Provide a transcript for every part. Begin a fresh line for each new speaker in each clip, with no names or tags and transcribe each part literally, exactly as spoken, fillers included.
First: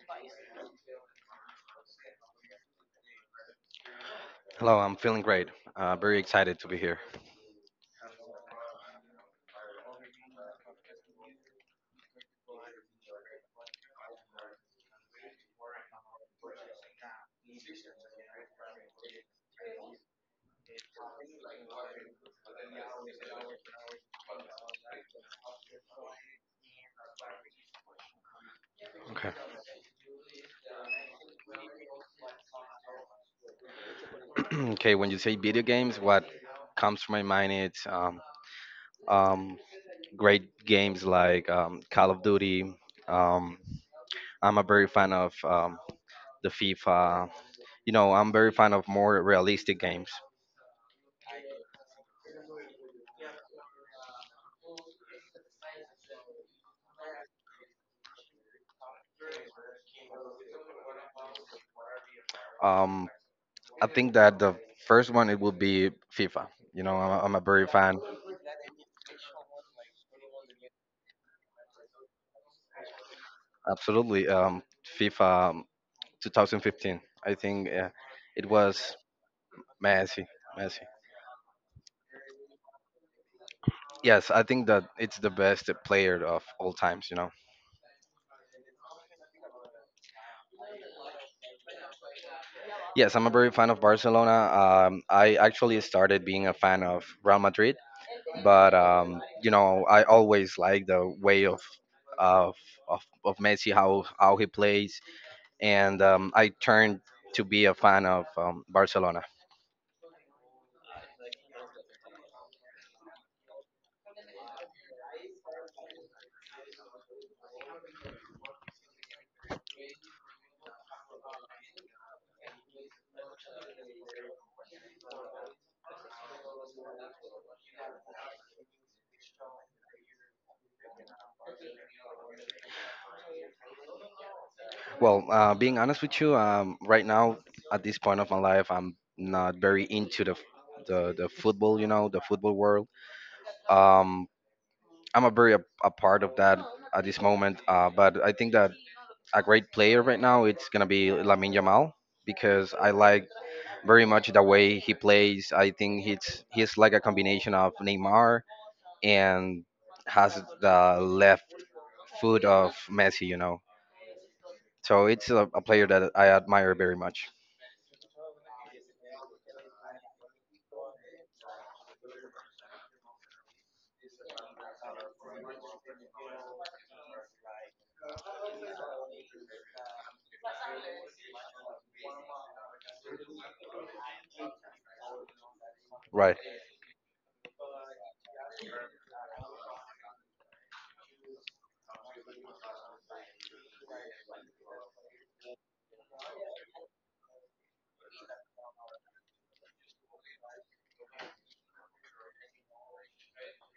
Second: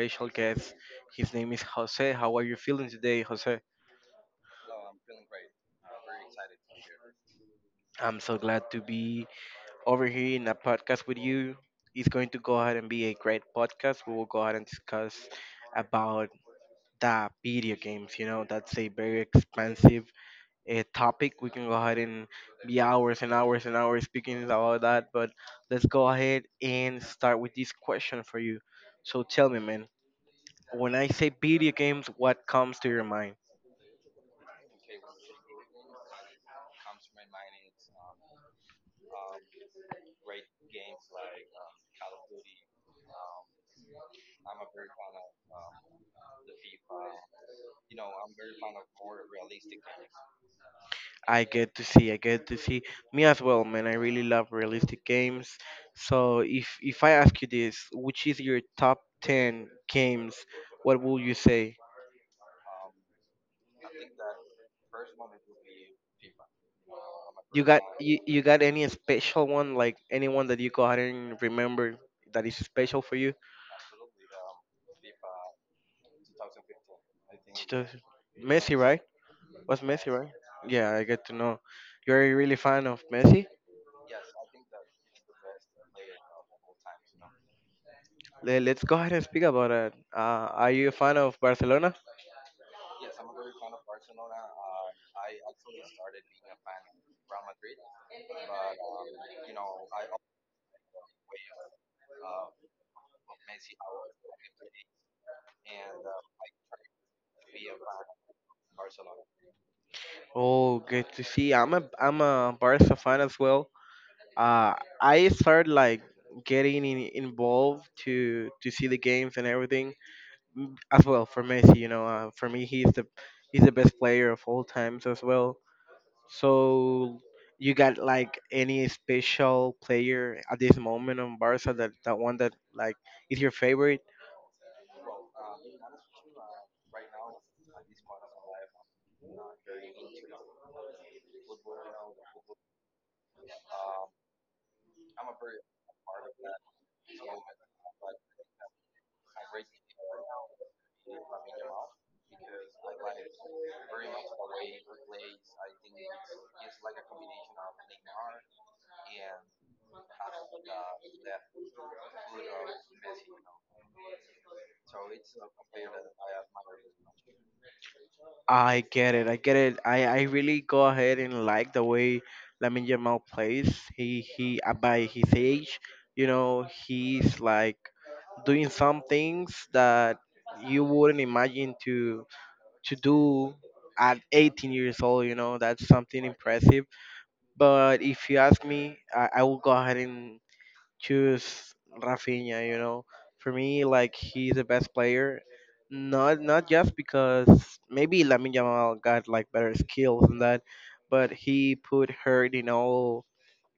special guest. His name is Jose. How are you feeling today, Jose?
Hello, I'm feeling great. Uh, very excited to be here.
I'm so glad to be over here in a podcast with you. It's going to go ahead and be a great podcast. We will go ahead and discuss about the video games. You know, that's a very expensive uh, topic. We can go ahead and be hours and hours and hours speaking about that. But let's go ahead and start with this question for you. So
Okay.
tell me, man. When I say video games, what comes to your mind?
Okay, when you say video games, what comes to my mind is um, um, great games like um, Call of Duty. Um, I'm a very fan of um, the FIFA. You know, I'm very fan of more realistic games.
I get to see, I get to see me as well, man. I really love realistic games. So if if I ask you this, which is your top ten games, what will you say?
Um, I think that the first one it would be FIFA. You know, I'm, a- I'm a
You
very
got
fan.
you, you got any special one, like anyone that you go ahead and remember that is special for you?
Absolutely. Um, FIFA. um, two thousand fifteen. I think uh,
Chito-
it
Messi,
was
right? Was Messi,
Messi.
right?
Messi.
Yeah, I get to know. You're a really fan of Messi?
Yes, I think that it's the best player of all times. You know.
Le- Let's go ahead and speak about it. Uh, are you a fan of Barcelona?
Yes, I'm a very fan of Barcelona. Um, I actually started being a fan of Real Madrid, but um, you know, I always like the way of of of, of Messi, how how he plays, and um, I turned to be a fan of um, Barcelona.
Oh, good to see. I'm a I'm a Barca fan as well. Uh, I started like getting in, involved to to see the games and everything as well for Messi. You know, uh, for me, he's the he's the best player of all times as well. So you got like any special player at this moment on Barca that that one that like is your favorite?
Well, uh, being honest with you, um, right now at this point of my life, I'm not very into the f- the, the football, you know, the football world. Um, I'm a very a, a part of that at this moment. Uh, but I think that a great player right now it's gonna be Lamine Yamal because I like very much the way he plays. I think he's he's like a combination of Neymar and has the left foot of Messi, you know. So it's a, a player that I admire very much.
I get it. I get it. I, I really go ahead and like the way Lamine Yamal plays. He he uh, by his age, you know, he's like doing some things that you wouldn't imagine to to do at eighteen years old. You know, that's something
Right.
impressive. But if you ask me, I, I will go ahead and choose Rafinha. You know, for me, like he's the best player. Not not just because maybe Lamine Yamal got like better skills than that, but he put her in all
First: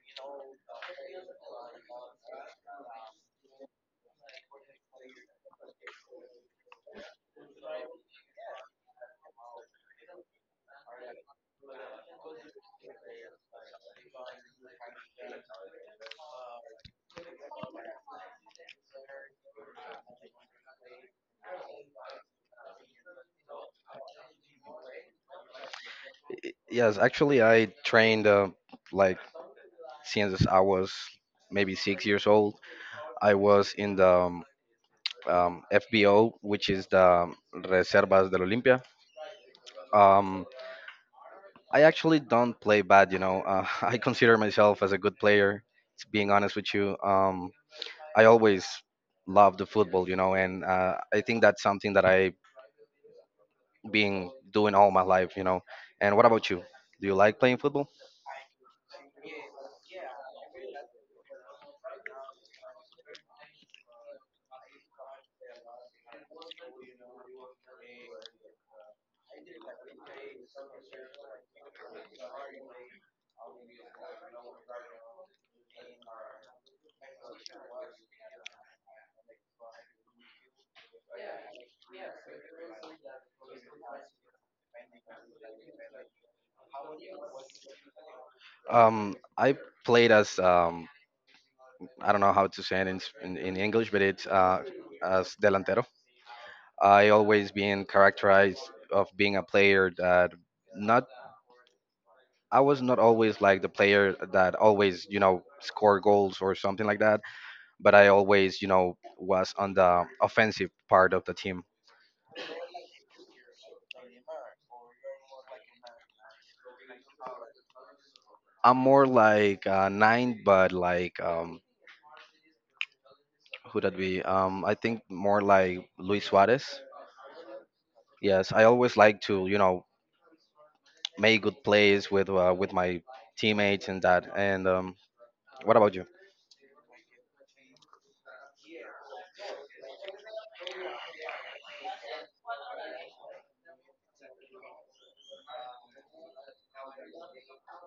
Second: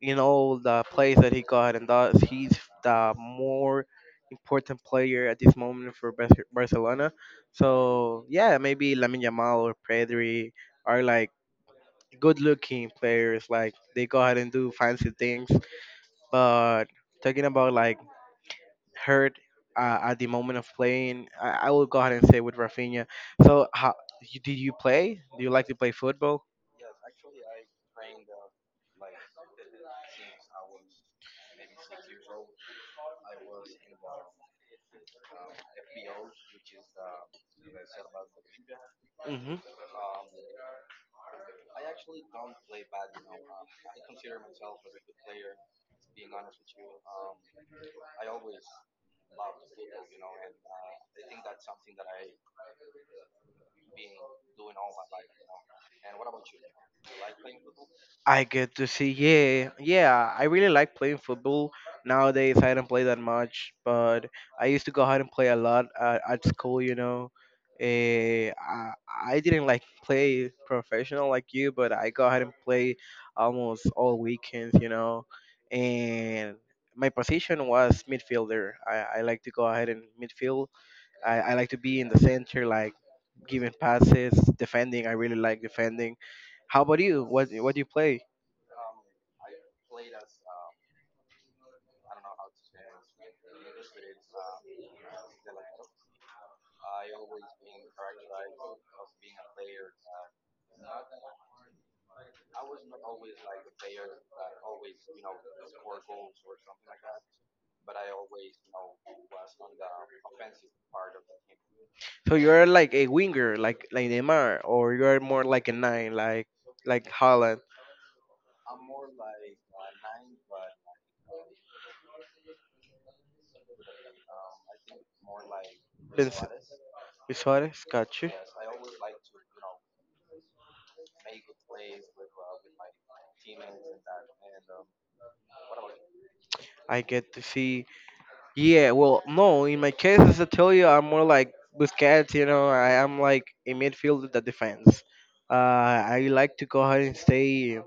in all the plays that he got, and thus he's the more important player at this moment for Bar- Barcelona. So yeah, maybe Lamine Yamal or Pedri are like good-looking players, like they go ahead and do fancy things, but talking about like hurt uh, at the moment of playing, I, I will go ahead and say with Rafinha. So, how, you, did you play? Do you like to play football?
Yes, actually, I trained uh, like since I was maybe six years old. I was in the um, um, F B O, which is the um, Reservas del Olimpia.
Mm-hmm.
Um, I actually don't play bad, you know. Uh, I consider myself as a good player. s- Being honest with you, um, I always loved the football, you know, and uh, I think that's something that I've been doing all my life, you know. And what about you? Do you like playing football?
I get to see. Yeah, yeah. I really like playing football. Nowadays, I don't play that much, but I used to go out and play a lot at, at school. You know, Eh, I, I didn't like play professional like you, but I go out and play almost all weekends. You know, and my position was midfielder. I, I like to go ahead and midfield. I, I like to be in the center, like giving passes, defending. I really like defending. How about you? What what do you play?
Um, I played as um, I don't know how to say it in, s- in, in English, but it's uh, as delantero. I always been characterized of being a player that not I was not always like the player that always you know score goals or something like that, but I always you know was on the offensive part of the team.
So you're like a winger, like like Neymar, or you're more like a nine, like like Holland.
I'm more like uh, nine, but like um, who that be? Um, I think more like Luis Suarez.
Suarez, got you.
Yes, I always like to you know made good plays with uh, with my teammates and that. And um, what about you?
I get to see. Yeah, well, no, in my case, as I tell you, I'm more like Busquets. You know, I am like a midfielder that defends. Uh, I like to go ahead and stay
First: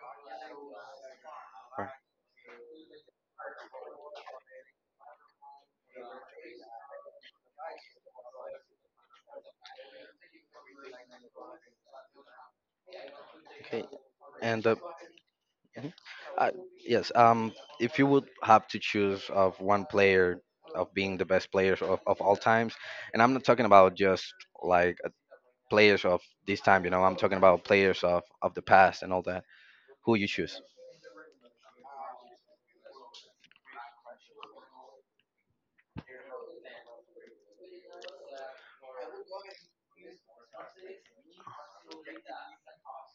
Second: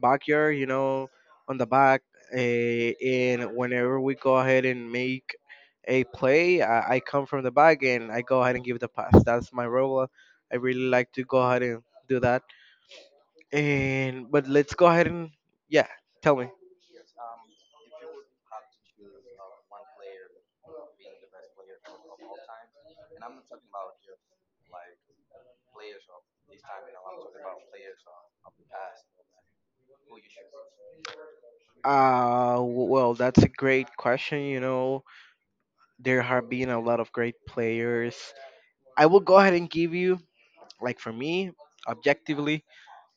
backyard, you know, on the back. Uh, and whenever we go ahead and make a play, I, I come from the back and I go ahead and give the pass. That's my role. I really like to go ahead and do that.
Okay,
And but
and
let's
uh,
go ahead and yeah, tell me.
I, yes, um, if you would have to choose of one player of being the best players of, of all times, and I'm not talking about just like uh, players of this time, you know, I'm talking about players of, of the past and all that. Who you choose?
Uh, w- well, that's a great question. You know, there have been a lot of great players. I will go ahead and give you, like for me, objectively,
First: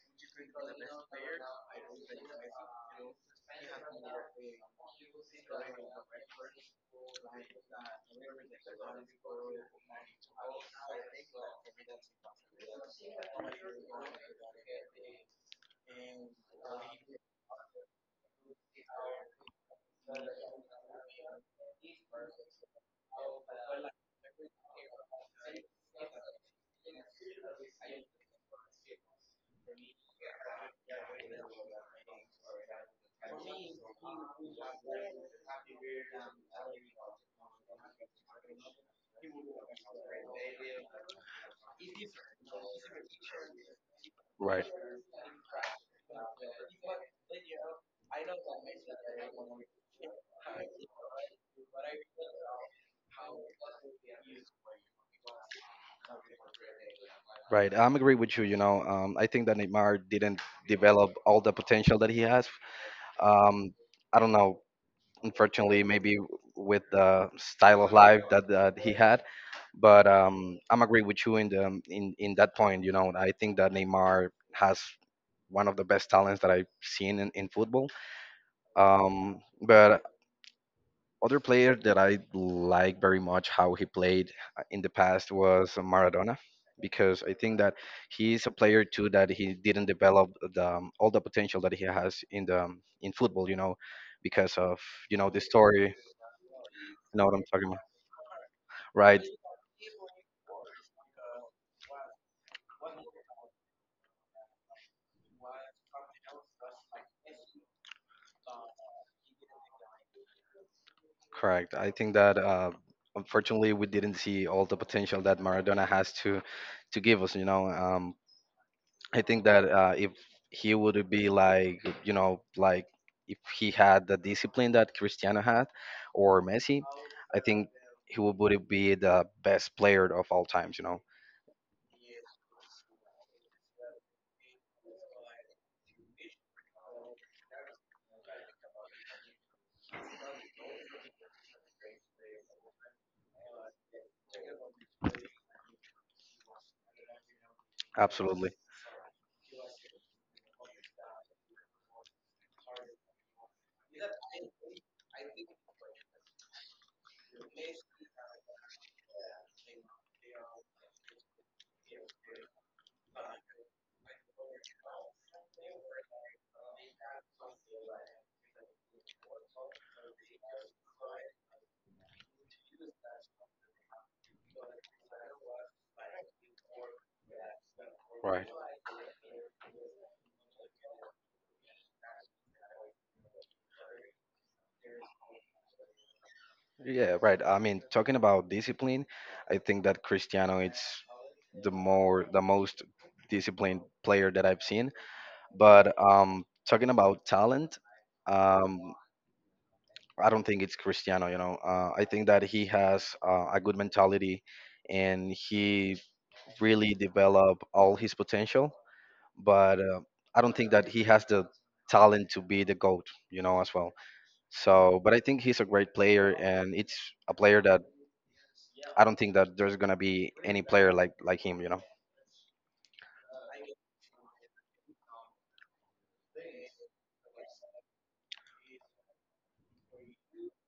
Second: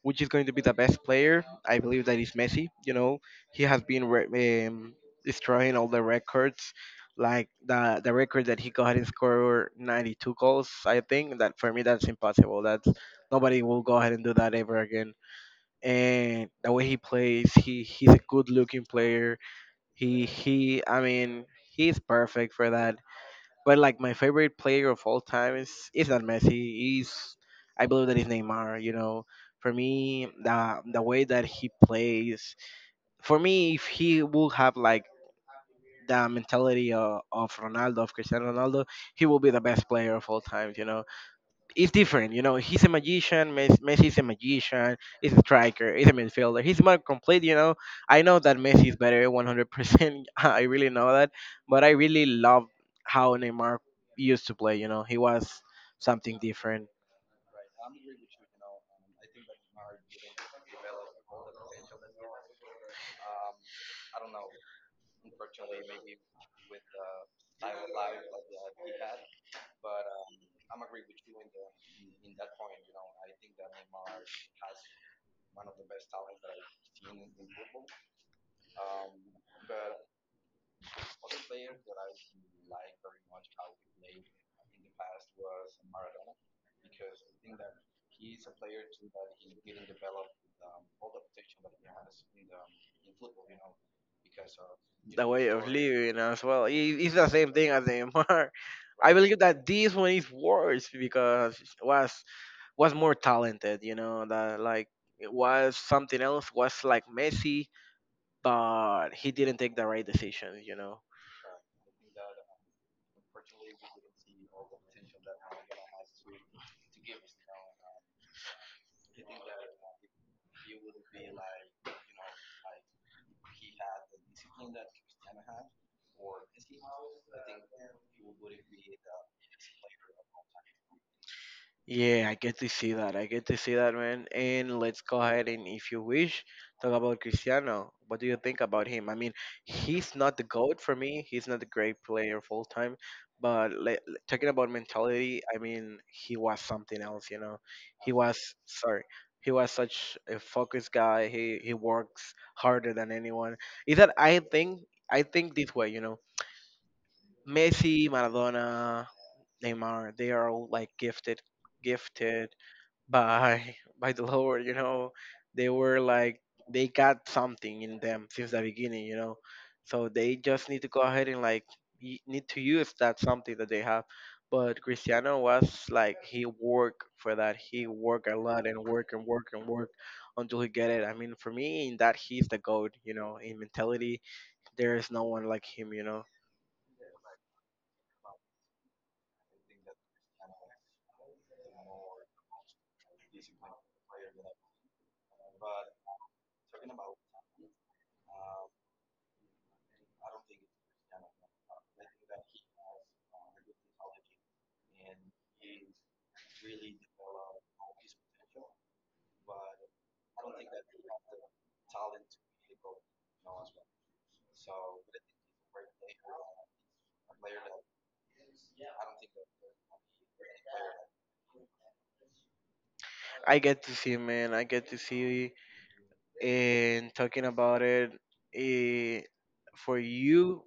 which is going to be the best player. I believe that is Messi. You know, he has been re- um, destroying all the records, like the the record that he got and score ninety-two goals. I think that for me that's impossible. That's nobody will go ahead and do that ever again. And the way he plays, he he's a good looking player. He he, I mean, he's perfect for that. But like my favorite player of all time is is not Messi. He's I believe that is Neymar. You know, for me the the way that he plays, for me if he would have like the mentality of, of Ronaldo, of Cristiano Ronaldo, he will be the best player of all time. You know it's different. You know, he's a magician. Mes- Messi is a
Right.
magician. He's a striker. He's a midfielder. He's more complete. You know, I know that Messi is better one hundred percent. I really know that, but I really love how Neymar used to play. You know, he was something different.
Right, I'm agree with you. You know, um, I think that Neymar didn't develop all the potential that he has. Um, I don't know, unfortunately, maybe with the style of life that, that he had. But um, I'm agree with you in the in in that point. You know, I think that Neymar has one of the best talents that I've seen in, in football. Um, but other player that I like very much how he played uh, in the past was Maradona, because I think that he's a player too that he didn't develop the um, all the potential that he has in the um, in football, you know, because of you
The
know the
way of
story. You
living as well. He- He's
know
the
what I'm
same
talking
thing
about,
as Neymar. I
right?
believe that this one is worse because was was more talented. You know, that like it was something else. Was like Messi but he didn't take the right decision, you know.
Correct. I think that uh, unfortunately we didn't see all the potential that Maradona has to to give us. You know, um, I think that uh, if he would be like, you know, like if he had the discipline that Cristiano had or Messi, I think he would would be the best player of all times, you know?
Yeah, I get to see that. I get to see that, man. And let's go ahead and, if you wish, talk about Cristiano. What do you think about him? I mean, he's not the GOAT for me. He's not a great player full time. But le- le- talking about mentality, I mean, he was something else, you know. He was,
Absolutely.
sorry, he was such a focused guy. He, he works harder than anyone. Is that I think, I think this way, you know. Messi, Maradona, Neymar. They are all like gifted, gifted by by the Lord. You know, they were like they got something in them since the beginning. You know, so they just need to go ahead and like y- need to use that something that they have. But Cristiano was like he worked for that. He worked a
Right.
lot and work and work and work until he get it. I mean, for me, in that he's the goat. You know, in mentality, there is no one like him. You know,
Yeah, right. I mean, talking about discipline, I think that Cristiano is the more the most disciplined player that I've seen. But um, talking about talent, um, I don't think it's Cristiano. You know, uh, I think that he has uh, a good mentality, and he really developed all his potential. But uh, I don't think that he has the talent to be the goat. You know, as well. So, but I think he's a great player, and it's a player that I don't think that there's gonna be any player like like him. You know,
I get to see man. I get to see. And talking about it, eh, for you,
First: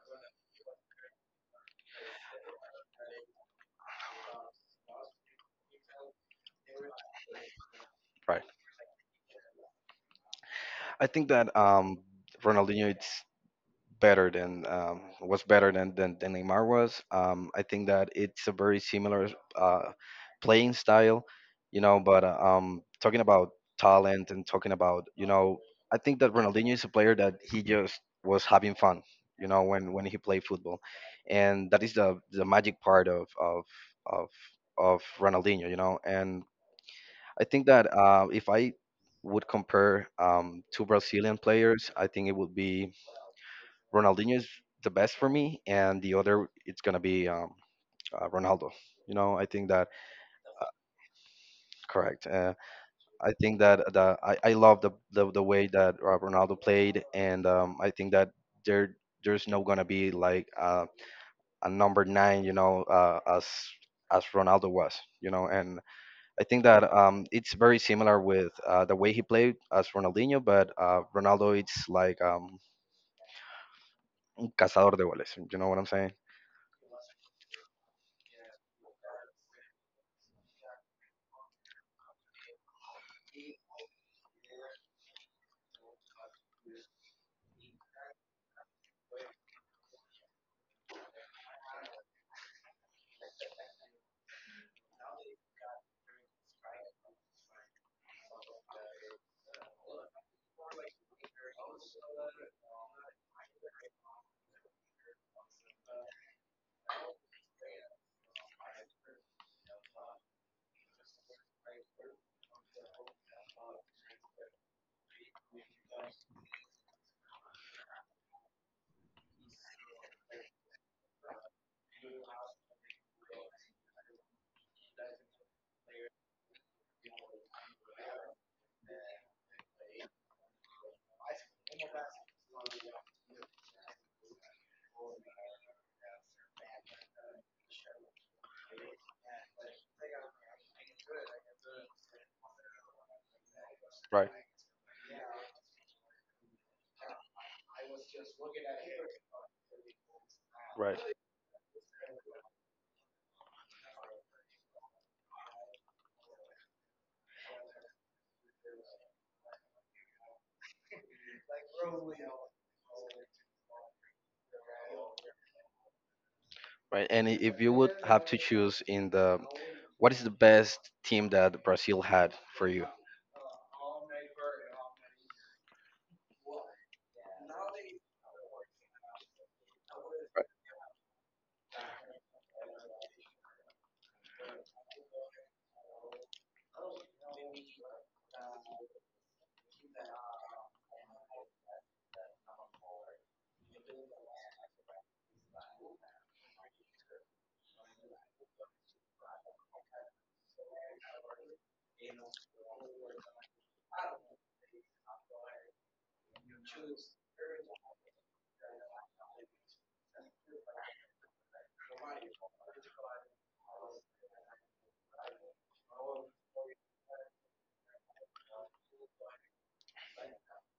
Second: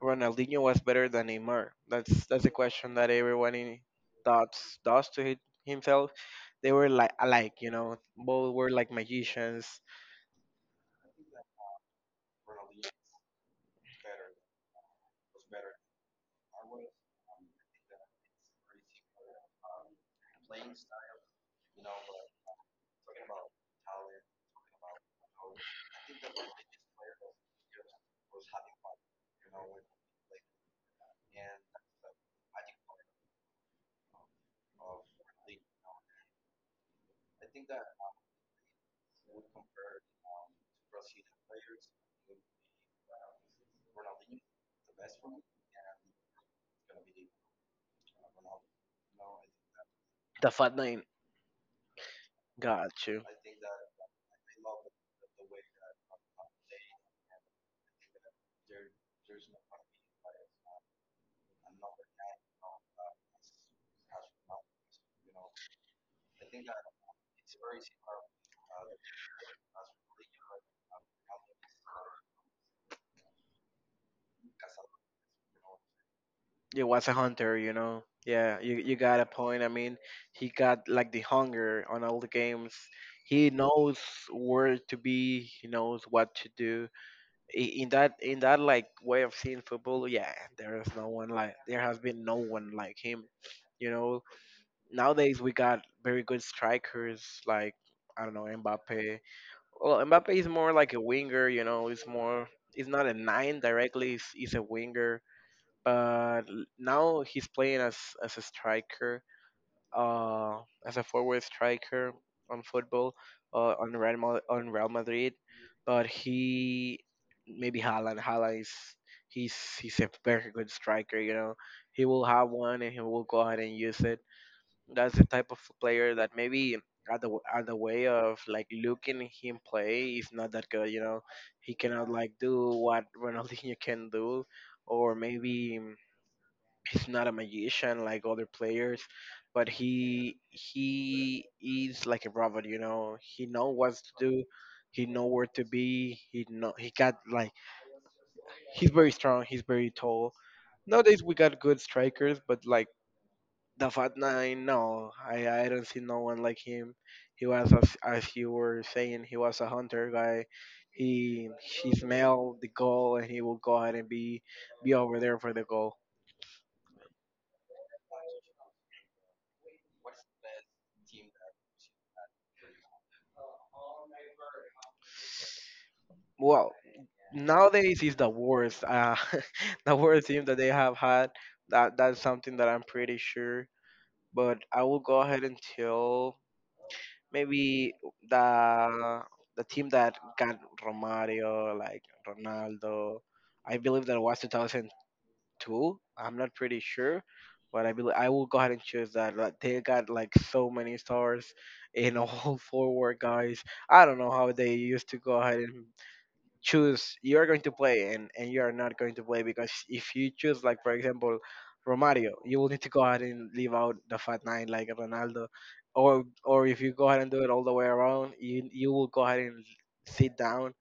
Ronaldinho was better than Neymar. That's that's a question that everyone in thoughts does to hi- himself. They were like alike, you know.
right?
Both were like magicians.
I think that um, Ronaldinho. Better than um, was better than, than than Neymar was. Um, I think that it's a very similar uh, playing style, you know. But uh, um, talking about talent and talking about you know, I think that Ronaldinho is a player that he just was having fun, you know, when when he played football, and that is the the magic part of of of of Ronaldinho, you know. And I think that uh, if I would compare um, two Brazilian players, I think it would be Ronaldinho is the best for me, and the other it's gonna be um, uh, Ronaldo. You know, I think that
The fat nine
correct. Uh,
got you.
I think that the I, I love the, the the way that uh, Ronaldo played, and um, I think that there there's no gonna be like uh, a number nine. You know, uh, as as Ronaldo was. You know, and I think that um, it's very similar with uh, the way he played as Ronaldinho, but uh, Ronaldo it's like um, un cazador de goles. You know what I'm saying?
It was a hunter, you know. Yeah, you, you got a point. I mean, he got like the hunger on all the games. He knows where to be. He knows what to do i- in that in that like way of seeing football, yeah, there is no one like there has been no one like him. You know, nowadays we got very good strikers like I don't know Mbappe. Well, Mbappe is more like a winger. You know, it's more it's not a nine directly. It's, it's a winger, but l- now he's playing as as a striker, uh, as a forward striker on football, uh, on Real Mal- on Real Madrid but he maybe Haaland. Haaland is he's he's a very good striker. You know, he will have one and he will go ahead and use it. That's the type of player that maybe at the at the way of like looking him play is not that good. You know, he cannot like do what Ronaldinho can do, or maybe he's not a magician like other players, but he he is like a robot. You know, he know what to
Right,
do, he know where to be. He know he got like he's very strong. He's very tall.
right,
Nowadays we got good strikers, but like the Fat Nine, no, I I don't see no one like him. He was as as you were saying, he was a hunter guy. He he smelled the goal and he will go ahead and be be over there for the goal.
right. And i- if you would have to choose in the, what is the best team that Brazil had for you?
Well, nowadays is the worst uh the worst team that they have had that that's something that I'm pretty sure but I will go ahead and tell maybe the the team that got Romario, like Ronaldo. I believe that was twenty oh two, I'm not pretty sure but I believe I will go ahead and choose that. Like, they got like so many stars in all forward guys. I don't know how they used to go ahead and choose you are going to play and, and you are not going to play, because if you choose like for example Romario, you will need to go ahead and leave out the fat nine like Ronaldo, or or if you go ahead and do it all the way around, you you will go ahead and sit down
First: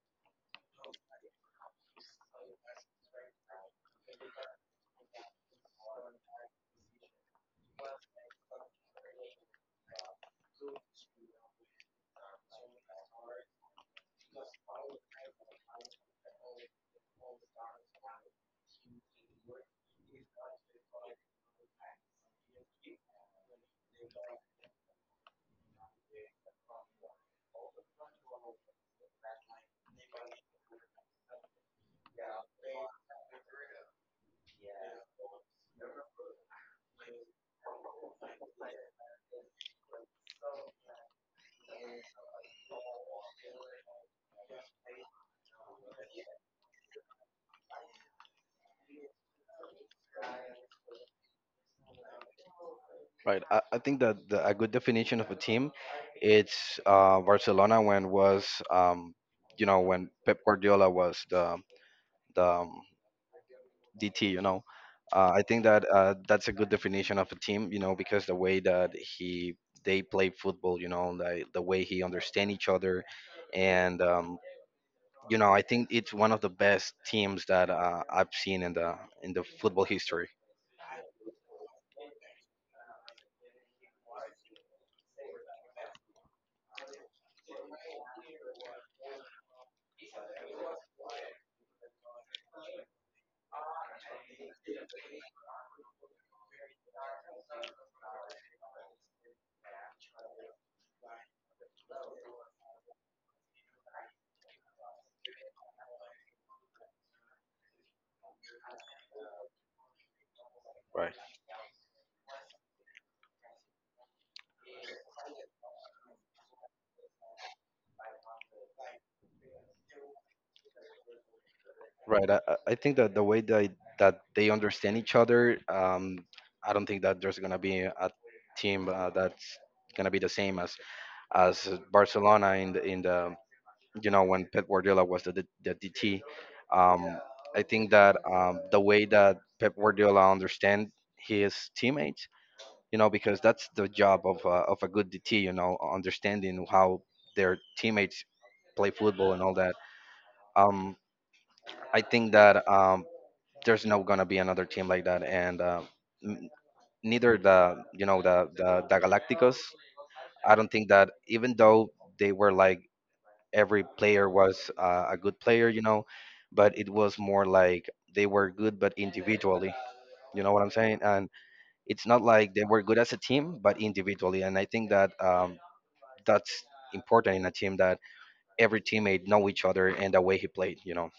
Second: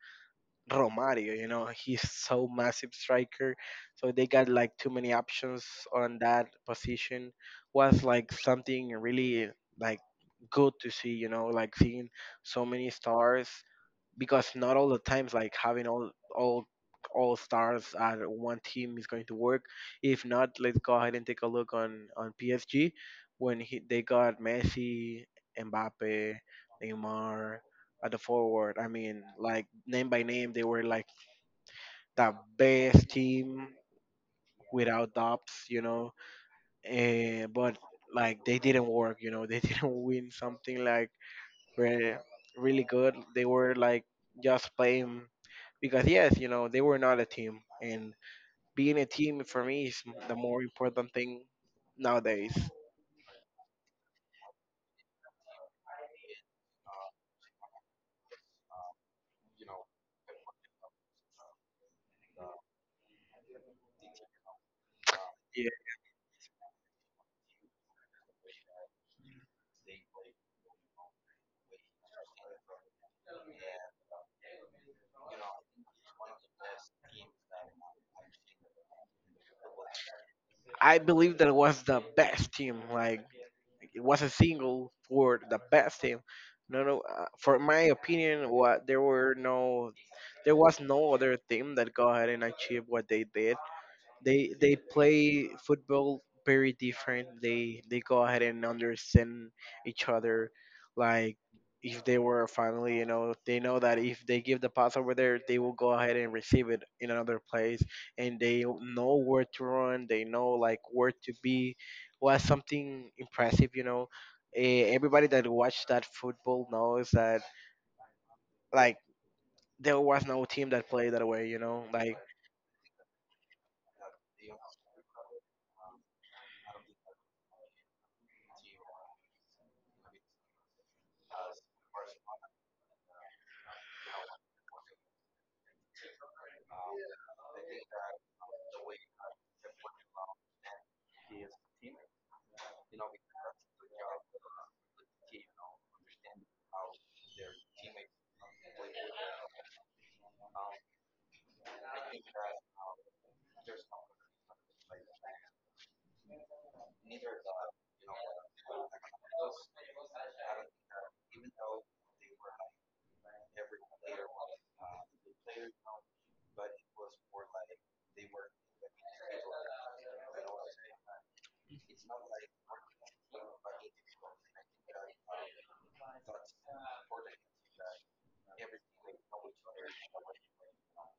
Romario. You know he's so massive striker, so they got like too many options on that position. Was like something really like good to see. You know, like seeing so many stars, because not all the times like having all all all stars at one team is going to work. If not, let's go ahead and take a look on on P S G when he, they got Messi, Mbappe, Neymar at the forward. I mean, like name by name, they were like the best team without doubts, you know. Eh, but like they didn't work, you know. They didn't win something like were really good. They were like just playing because yes, you know, they were not a team, and being a team for me is the more important thing nowadays.
Right. I, I think that the, a good definition of a team, it's uh, Barcelona when was, um, you know, when Pep Guardiola was the the um, D T. You know, uh, I think
Yeah,
that uh, that's a good definition of a team. You know, because the way that he they play football. You know, the the way he understand each other, and um, you know, I think it's one of the best teams that uh, I've seen in the in the football history.
I believe that it was the best team. Like it was a single for the best team. No, no. Uh, for my opinion, what there were no, there was no other team that go ahead and achieve what they did. They they play football very different. They they go ahead and understand each other. Like if they were a family, you know, they know that if they give the pass over there, they will go ahead and receive it in another place, and they know where to run. They know like where
Right.
to be. Was something impressive, you know. Eh, Everybody that watched that football knows that like there was no team that played that way, you know. Like
Right. I, I I think that the way that that they understand each other, um, I don't think that there's gonna be a team uh, that's gonna be the same as as Barcelona in the in the you know, when Pep Guardiola was the, the, the D T. Um, I think that um, the way that Pep Guardiola understands his teammates, you know, because that's the job of, uh, of a good D T, you know, understanding how their teammates play football and all that. Um, I think that um, there's not gonna be another team like that, and uh, n- neither the you know the, the the Galacticos. I don't think that even though they were like every player was uh, a good player, you know, but it was more like they were good, but individually. You know what I'm saying? And it's not like they were good as a team, but individually. And I think that um, that's important in a team that every teammate know each other and the way he played. You know,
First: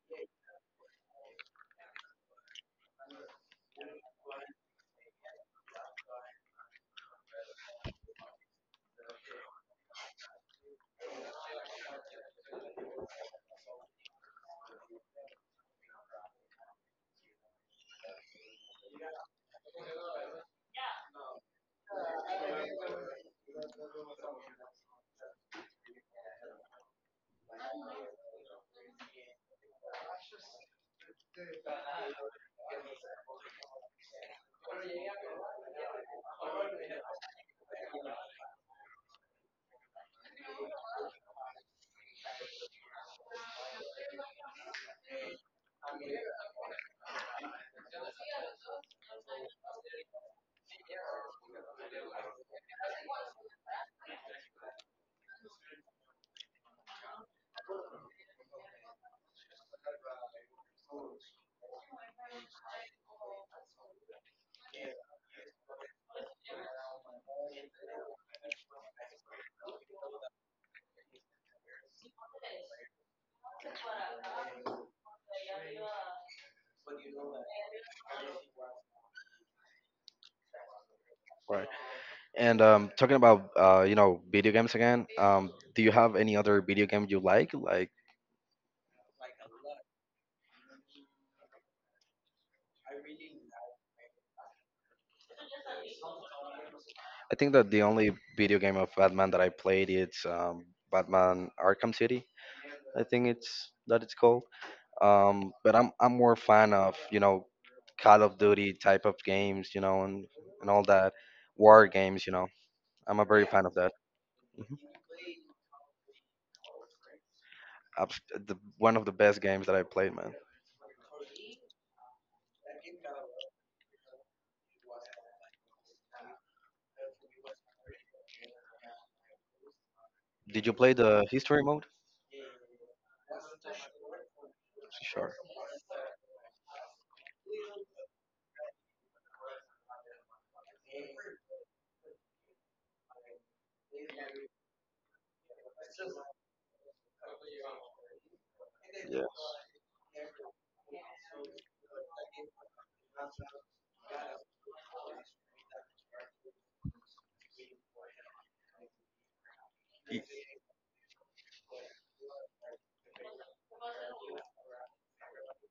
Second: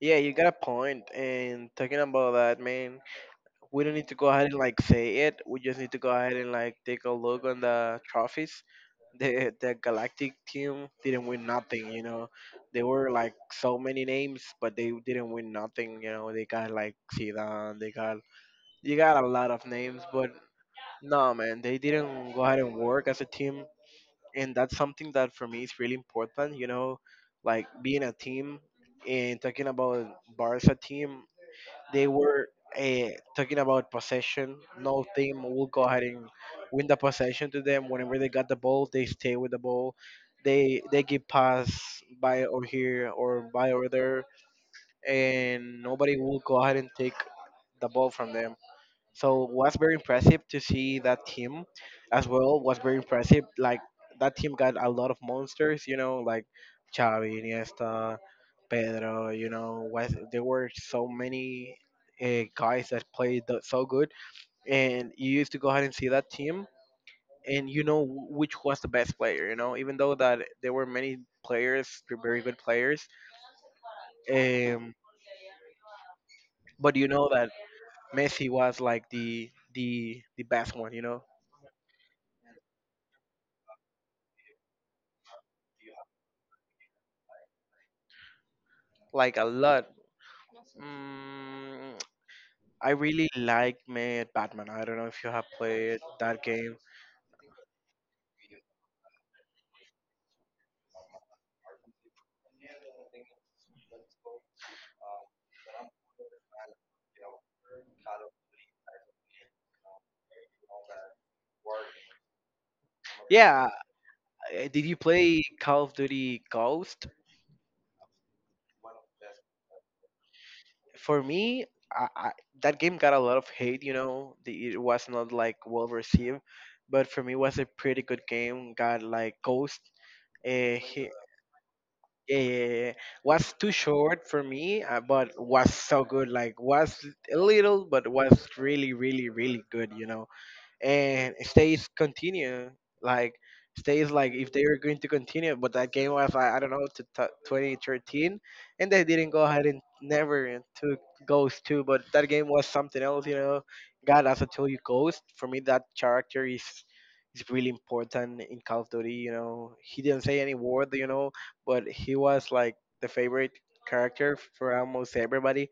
yeah, you got a point. And talking about that, man, we don't need to go ahead and like say it. We just need to go ahead and like take a look on the trophies. The the Galactic team didn't win nothing, you know. They were like so many names, but they didn't win nothing, you know. They got like Zidane, they got, you got a lot of names, but no man, they didn't go ahead and work as a team, and that's something that for me is really important, you know, like being a team and talking about Barca team, they were, uh, talking about possession. No team will go ahead and win the possession to them. Whenever they got the ball, they stay with the ball. They they give pass by or here or by over there, and nobody will go ahead and take the ball from them. So was very impressive to see that team as well. Was very impressive. Like that team got a lot of monsters, you know, like Xavi, Iniesta, Pedro. You know, was there were so many uh, guys that played th- so good, and you used to go ahead and see that team, and you know wh- which was the best player. You know, even though that there were many players, very good players, um, but you know that Messi was like the the the best one. You know,
right? And um, talking about uh, you know video games again, um, do you have any other video game you like? Like
like a lot. Mm, I really like Mad Batman. I don't know if you have played that game.
I think that the only video game of Batman that I played is um, Batman Arkham City. I think it's that it's called. Um, but I'm I'm more fan of you know Call of Duty type of games, you know, and and all that war games. You know, I'm a very fan
Yeah,
of that.
uh, did you play Call of Duty Ghost?
Abs- The, one of the best games that I played, man.
For me, I, I, that game got a lot of hate. You know, the, it was not like well received, but for me, it was a pretty good game. Got like Ghost.
Did you
Uh,
play
he,
the history mode?
yeah, yeah, yeah, was too short for me, uh, but
Sure.
was so good. Like was a little, but was really, really, really good. You know, and stays continue, like stays like if they were going to continue, but that game was like, I don't know, to t- twenty thirteen, and they
Yeah.
didn't go ahead and never took ghost two. But that game was something else, you know, god. As I told you, ghost for me, that character is is really important in Call of Duty. You know, he
Y-
didn't say any word, you know, but he was like the favorite character for almost everybody.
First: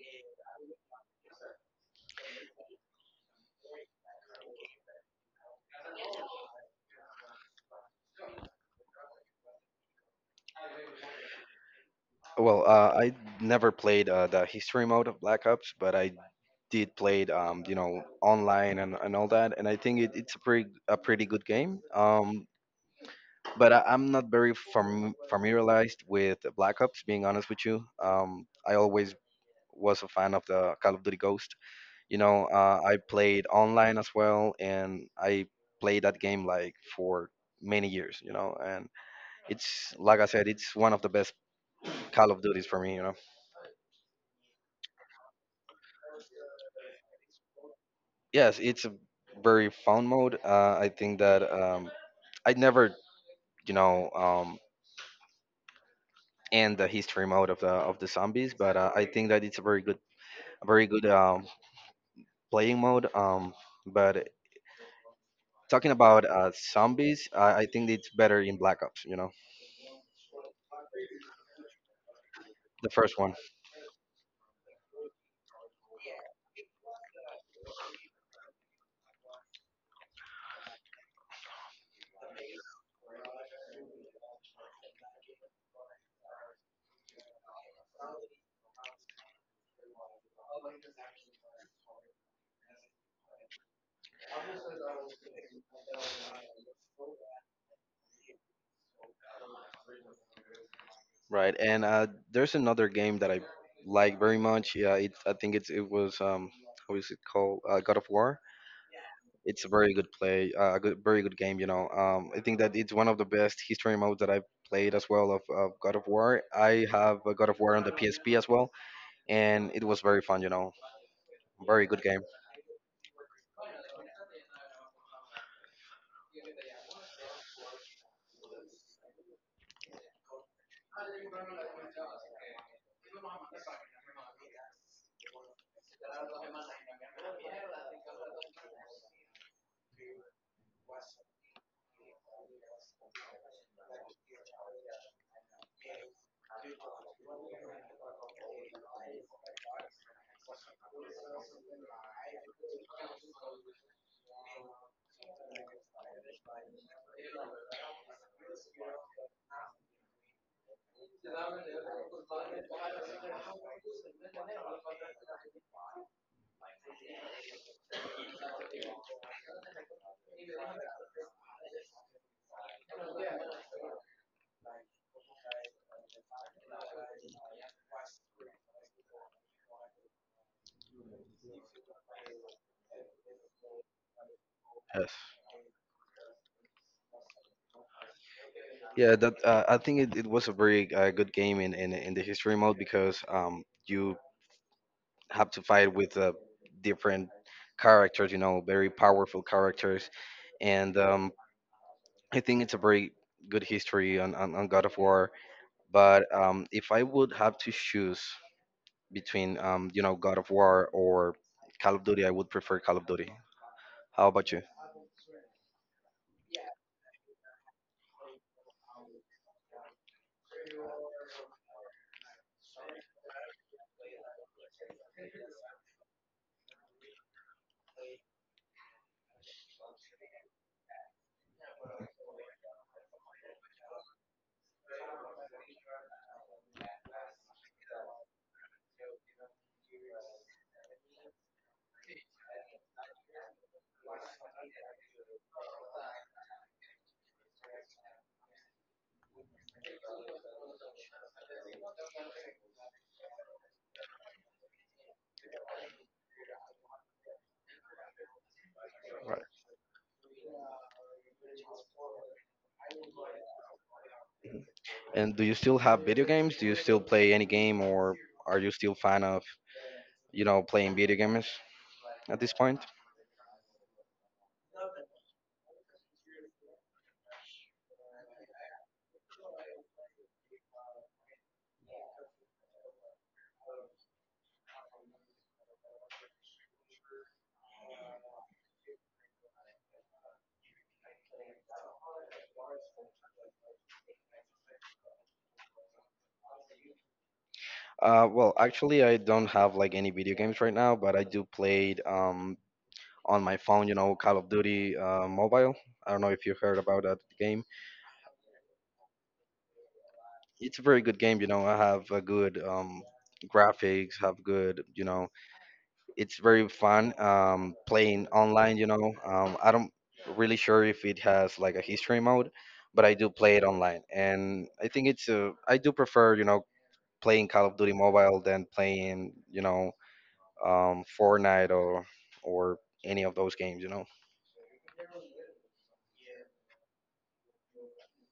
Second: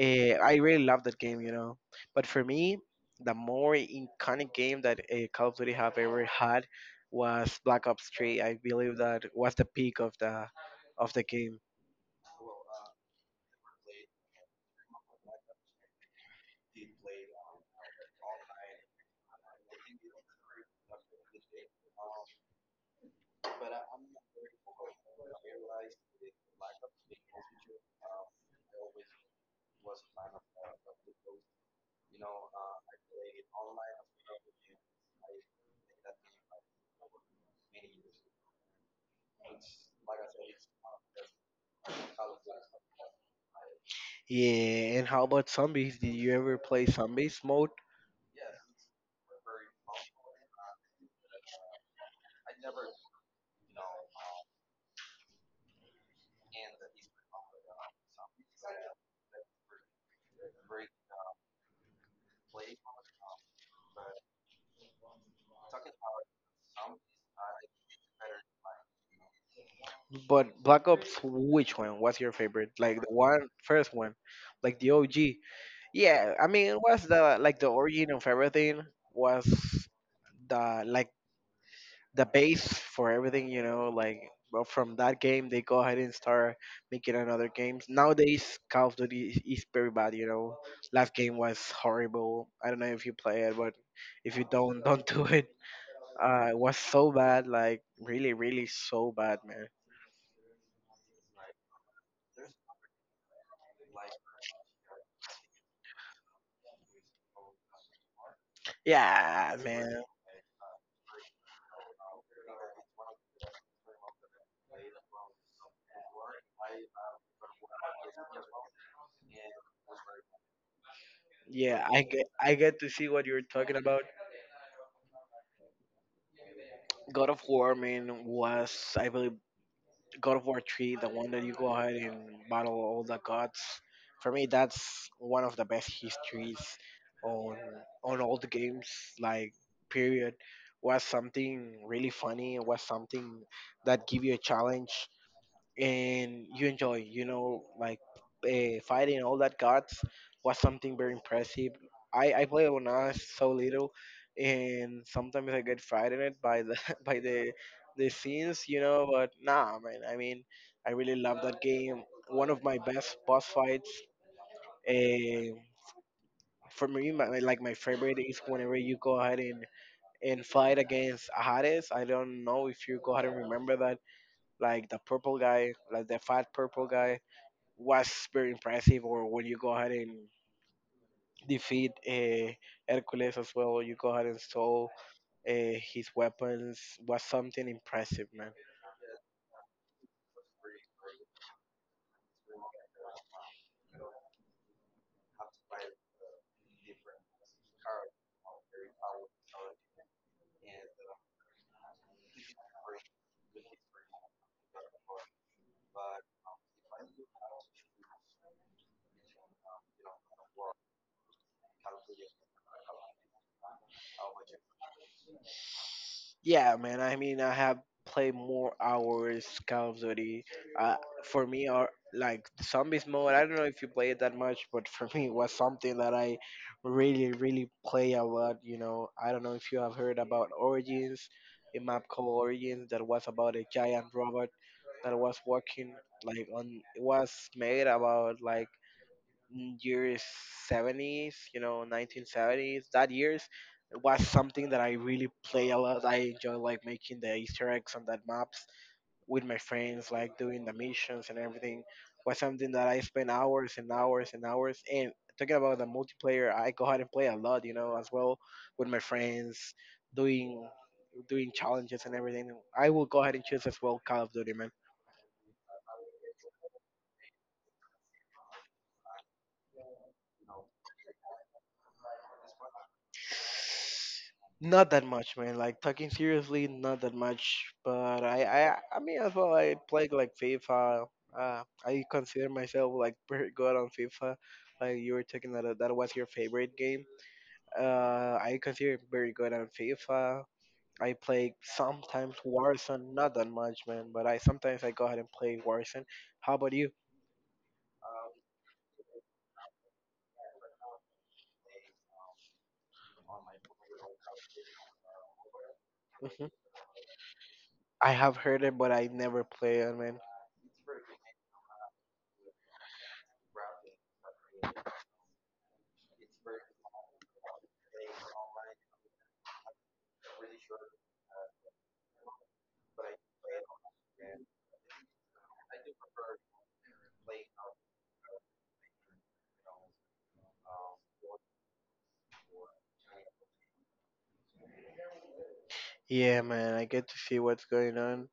uh, I really love that game, you know. But for me, the more iconic game that uh, Call of Duty have ever had was Black Ops three. I believe that was the peak of the of the game.
Well, uh, I never played uh, the history mode of Black Ops, but I did play, um, you know, online and, and all that, and I think it, it's a pretty a pretty good game. Um, but I, I'm not very fam- familiarized with Black Ops, being honest with you. Um, I always was a fan of the Call of Duty Ghost. You know, uh, I played online as well, and I played that game like for many years. You know, and it's like I said, it's one of the best Call of Duties for me. You know.
Yeah, and how about zombies? Did you ever play zombies mode?
Yes, it's a very fun mode. Uh, I think that um, I never, you know, um, end the history mode of the of the zombies, but uh, I think that it's a very good, a very good um, playing mode. Um, but talking about uh, zombies, I, I think it's better in Black Ops. You know,
But Black Ops, which one was your favorite?
the
Like the
first one,
one first one, like the O G. Yeah, I mean, it was the like the origin of everything, was the like the base for everything, you know, like well, from that game they go ahead and start making another games. Nowadays Call of Duty is is very bad, you know. Last game was horrible. I don't know if you play it, but if you don't don't do it. Uh, it was so bad, like really, really so bad, man.
right? And uh, there's another game that I like very much. Yeah, it, I think it's it was um, how is it called? Uh, God of War.
Yeah,
It's a very
man.
good play, uh, a good, very good game. You know, um, I think that it's one of the best history modes that I've played as well of, of God of War. I have a God of War on the P S P as well, and it was very fun. You know, very
Yeah,
good
I
game.
get I get to see what you're talking about. God of War, man, was, I believe, God of War three, the one that you go ahead and battle all the gods. For me, that's one of the best histories on on all the games. Like period, was something really funny. Was something that give you a challenge and you enjoy, you know, like uh, fighting all that gods was something very impressive. I, I played when I was so little, and sometimes I get frightened by the by the the scenes, you know. But nah, man. I mean, I really love that game. One of my best boss fights. Uh, for me, my, my- like my favorite is whenever you go ahead and, and fight against Hades. I don't know if you go ahead and remember that, like the purple guy, like the fat purple guy, was very impressive, or when you go ahead and defeat uh, Hercules as well, you go ahead and stole
Yes.
uh, his weapons, was something impressive, man.
Yeah, that uh, I think it, it was a very uh, good game in, in in the history mode because um you have to fight with uh, different characters, you know, very powerful characters, and um I think it's a very good history on on, on God of War. But um, if I would have to choose between um, you know God of War or Call of Duty, I would prefer Call of Duty. How about you?
Yeah, man. I mean, I have played more hours Call of Duty. I, for me are like the zombies mode. I don't know if you play it that much, but for me it was something that I really, really play a lot. You know, I don't know if you have heard about Origins, a map called Origins that was about a giant robot that was working like on. It was made about like in years seventies, you know, nineteen seventies. That years it was something that I really play a lot. I enjoy like making the Easter eggs on that map with my friends, like doing the missions and everything, was something that I spent hours and hours and hours. And talking about the multiplayer, I go out and play a lot, you know, as well with my
Right.
friends, doing doing challenges and everything. I will go ahead and choose as well Call of Duty, man.
And do you still have video games? Do you still play any game, or are you still fan of, you know, playing video games at this point?
Not that much, man. Like talking seriously, not that much. But I, I, I mean, as well, I played like FIFA. Uh, I consider myself like pretty good on FIFA. Like you were talking that that was your favorite game. Uh, I consider it very good on FIFA. I play sometimes Warzone, not that much, man, but I sometimes I go ahead and play Warzone. How about you?
Uh, well, actually, I don't have like any video games right now, but I do play um, on my phone. You know, Call of Duty uh, Mobile. I don't know if you heard about that game.
I have heard it, but I never play it, man.
It's a very good game. You know, I have a good um, graphics, have good. You know, it's very fun um, playing online. You know, um, I don't really sure if it has like a history mode, but I do play it online, and I think it's a. I do prefer, you know, playing Call of Duty Mobile than playing, you know um, Fortnite or or any of those games. You know,
Yeah, man, I get to see what's going on,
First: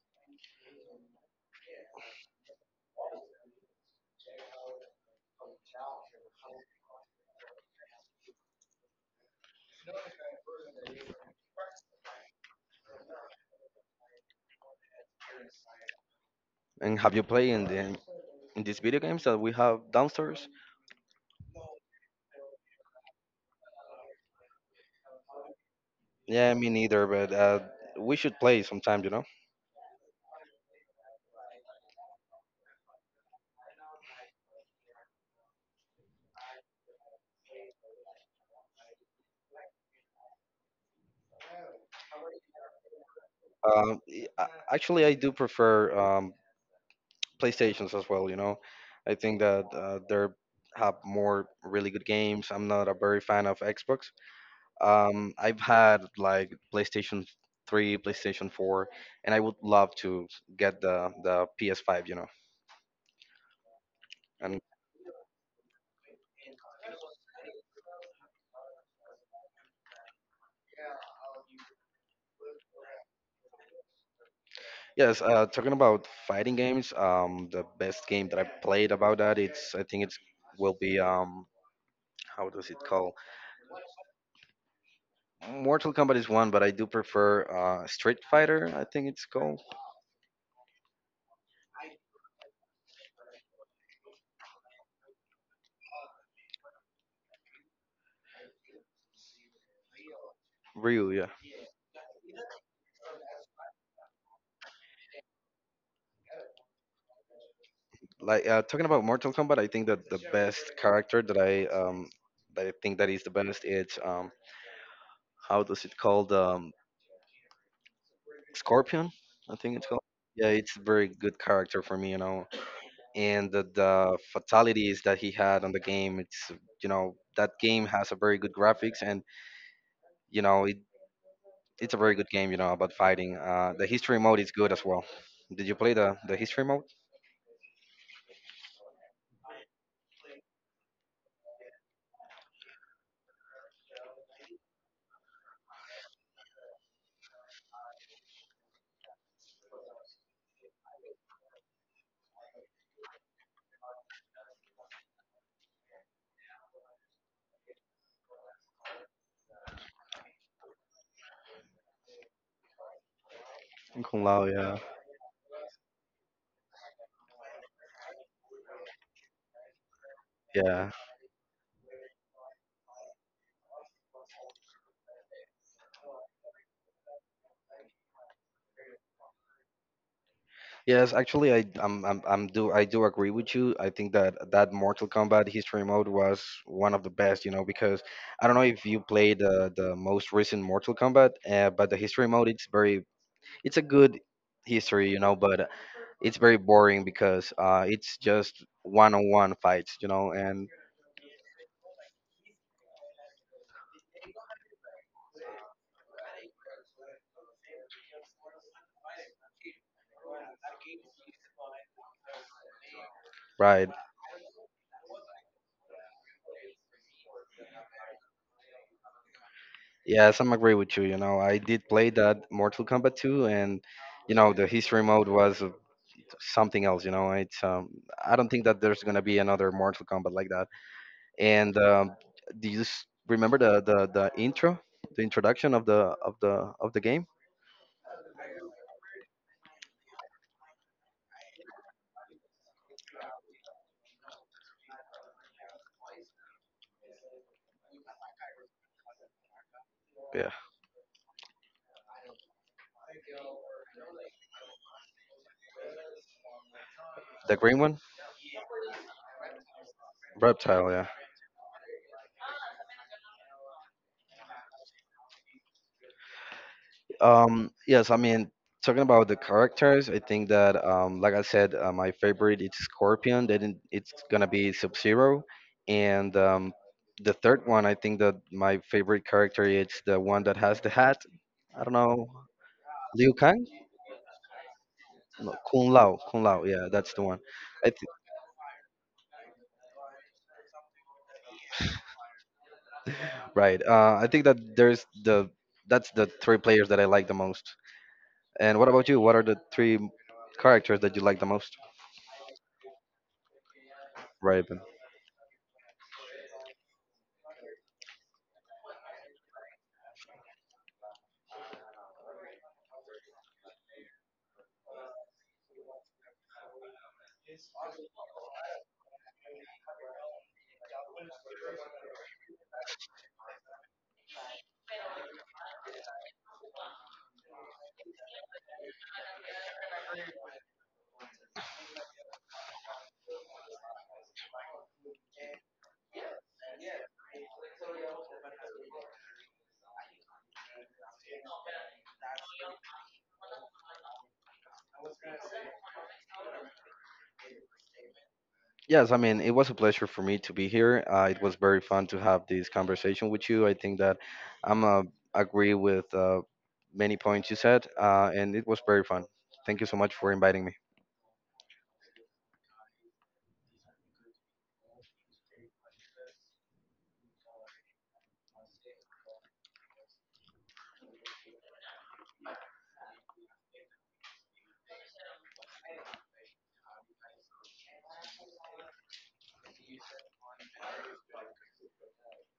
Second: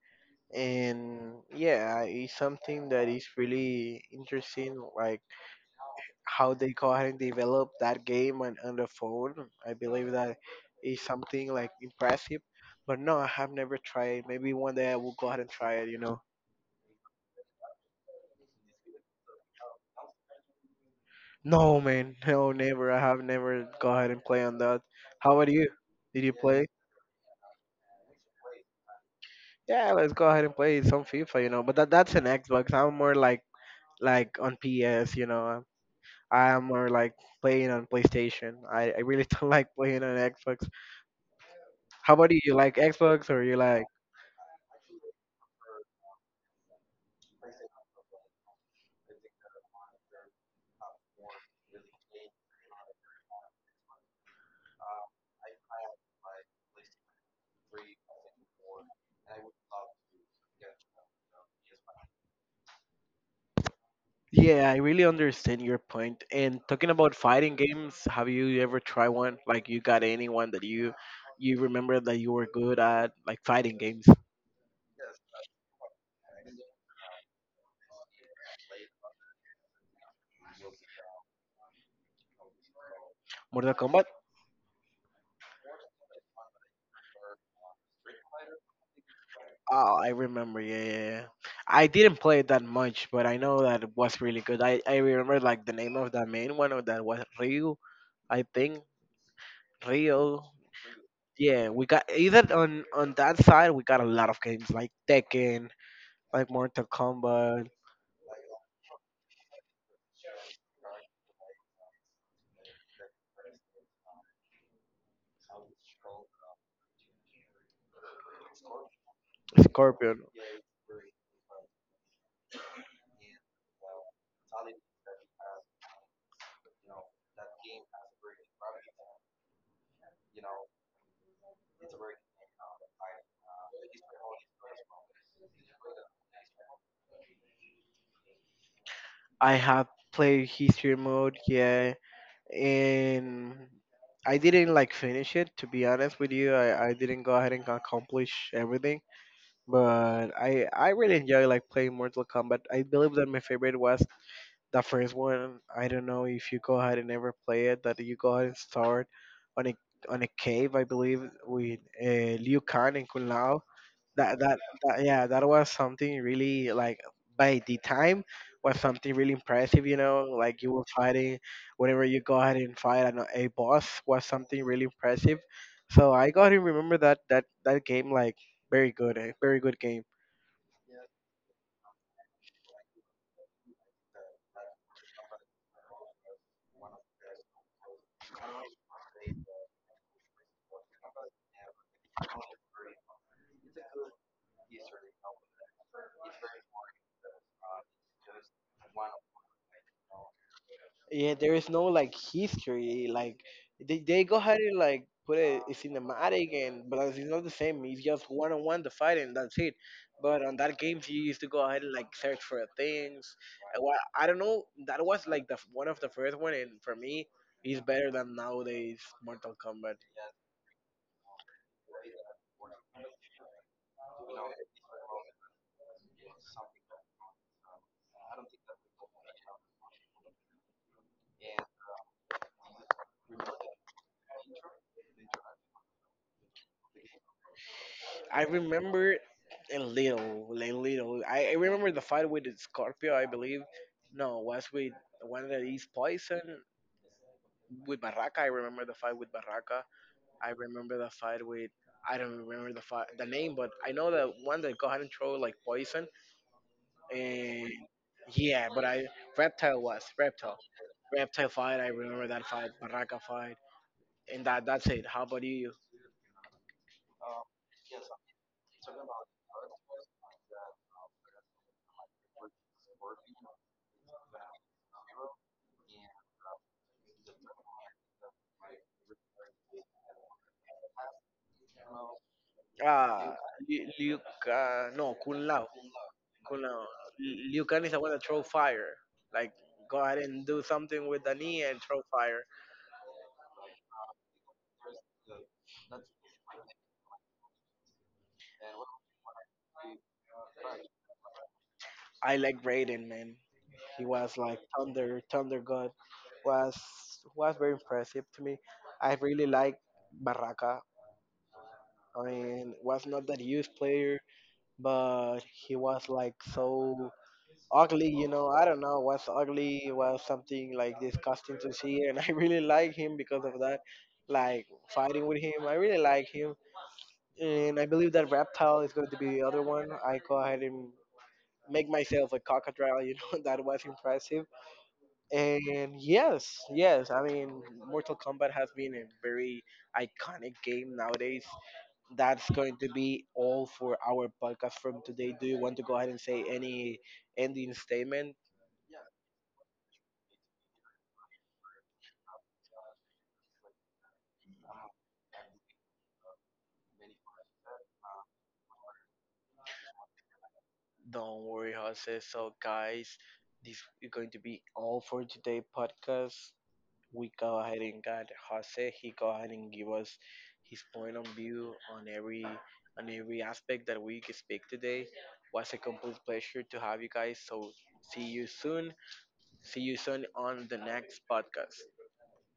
and yeah, it's something that is really interesting, like how they go ahead and develop that game on, on the phone. I believe that is something like impressive, but no, I have never tried. Maybe one day I will go ahead and try it, you know.
and have you played in the in these video games that we have downstairs?
No, man. No, never. I have never go ahead and play on that. How about you? Did you
Yeah,
play?
me neither, but uh, we should play sometime. You know.
Yeah, let's go ahead and play some FIFA, you know. But that that's an Xbox. I'm more like like on P S, you know. I'm- more like playing on PlayStation. I, I really don't like playing on Xbox. How about you? You like Xbox or you like?
Um, y- a- actually, I do prefer um, PlayStations as well. You know, I think that uh, they have more really good games. I'm not a very fan of Xbox. Um, I've had like PlayStation three, PlayStation four, and I would love to get the the P S five. You know, and
Yeah, I really understand your point. And talking about fighting games, have you ever tried one? Like you got anyone that you you remember that you were good at, like fighting games?
yes, uh, talking about fighting games, um, the best game that I played about that, it's I think it's will be um, how does it call?
Mortal Kombat?
Mortal Kombat is one, but I do prefer uh, Street Fighter. I think it's called
Oh, I remember. Yeah, yeah, yeah. I didn't play it that much, but I know that it was really good. I, I remember like the name of the main one, or that was Ryu, I think, Rio.
Ryu. Yeah.
Yeah, we got either on on that side we got a lot of games like Tekken, like Mortal Kombat,
Like uh, talking about Mortal Kombat, I think that the best character that I um that I think that is the best is um how does it called um Scorpion? I think it's called.
Scorpion.
Yeah, it's a very good character for me, you know. And the, the fatalities that he had on the game, it's, you know, that game has a very good graphics, and you know it it's a very good game, you know, about fighting. Uh, the history mode is good as well. Did you play the, the history mode?
I have played history mode, yeah, and I didn't like finish it, to be honest with you. I, I didn't go ahead and accomplish everything, but I I really enjoy like playing Mortal Kombat. I believe that my favorite was the first one. I don't know if you go ahead and ever play it. That you go ahead and start on a on a cave, I believe, with uh, Liu Kang and Kung Lao.
Kung
That,
Lao,
that
yeah,
that yeah, that was something really like by the time was something really impressive. You know, like you were
yeah,
fighting whenever you go ahead and fight an, a boss, was something really impressive. So I got to remember that that that game like very good, a very good game.
yes. Actually, I I'm, I'm I'm do I do agree with you. I think that that Mortal Kombat history mode was one of the best, you know, because I don't know if you played the the most recent Mortal Kombat, uh, but the history mode it's very it's a good history, you know, but it's very boring because uh, it's just one on one fights, you know, and
Yeah, there is no like history. Like they, they go ahead and like put it, it's cinematic, and but it's not the same. It's just one on one the fight and that's it. But on that game, you used to go ahead and like search for things. Uh,
right.
Well, I don't know. That was like the f- one of the first one, and for me, it's better than nowadays Mortal Kombat.
Yes, I'm agree with you. You know, I did play that Mortal Kombat two, and you know the history mode was uh, something else. You know, it's um, I don't think that there's gonna be another Mortal Kombat like that. And um, do you s- remember the, the the intro, the introduction of the of the of the game?
I remember a little, like little. I, I remember the fight with Scorpio, I believe. No, was with the one that is poison, with Baraka. I remember the fight with Baraka.
Yeah,
I remember the fight with, I don't remember the fight the name, but I know the one that go ahead and throw like poison,
the
and
green one,
yeah, but I, reptile, was reptile,
Reptile. Yeah.
reptile fight. I remember that fight, Baraka fight, and that that's it. How about you?
Um, yes, I mean, talking about the characters, I think that, um, like I said, uh, my favorite is Scorpion. Then it's gonna be Sub Zero, and um, the third one, I think that my favorite character is the one that has the hat. I don't know,
Ah,
Liu Kang,
Liu, Liu uh, no Kun
no,
Lao,
Kung Lao, Kung Lao.
Kun Lao.
Yeah, that's the one.
Liu Kang
I
is
th-
the one that throw fire. Like go ahead and do something with the knee and throw fire.
right. Uh, I think that there's the that's the three players that I like the most. And what about you? What are the three characters that you like the most?
I like Raiden, man. He was like
Right.
thunder, thunder god. Was was very impressive to me. I really like Barraca. I mean, was not that huge player, but he was like so ugly. You know, I don't know. Was ugly. Was something like disgusting to see, and I really like him because of that. Like fighting with him, I really like him, and I believe that Reptile is going to be the other one. I go ahead and make myself a crocodile. You know, that was impressive. And yes, yes, I mean, Mortal Kombat has been a very iconic game nowadays. That's going to be all for our podcast from today. Do you want to go ahead and say any ending statement?
Yes, I mean, it was a pleasure for me to be here. Uh, it was very fun to have this conversation with you. I think that I'm uh, agree with uh, many points you said, uh, and it was very fun. Thank you so much for inviting me.
Don't worry, Jose. So, guys, this is going to be all for today podcast. We go ahead and got Jose. He go ahead and give us his point of view on every on every aspect that we could speak today. Was a complete pleasure to have you guys. So see you soon. See you soon on the next podcast.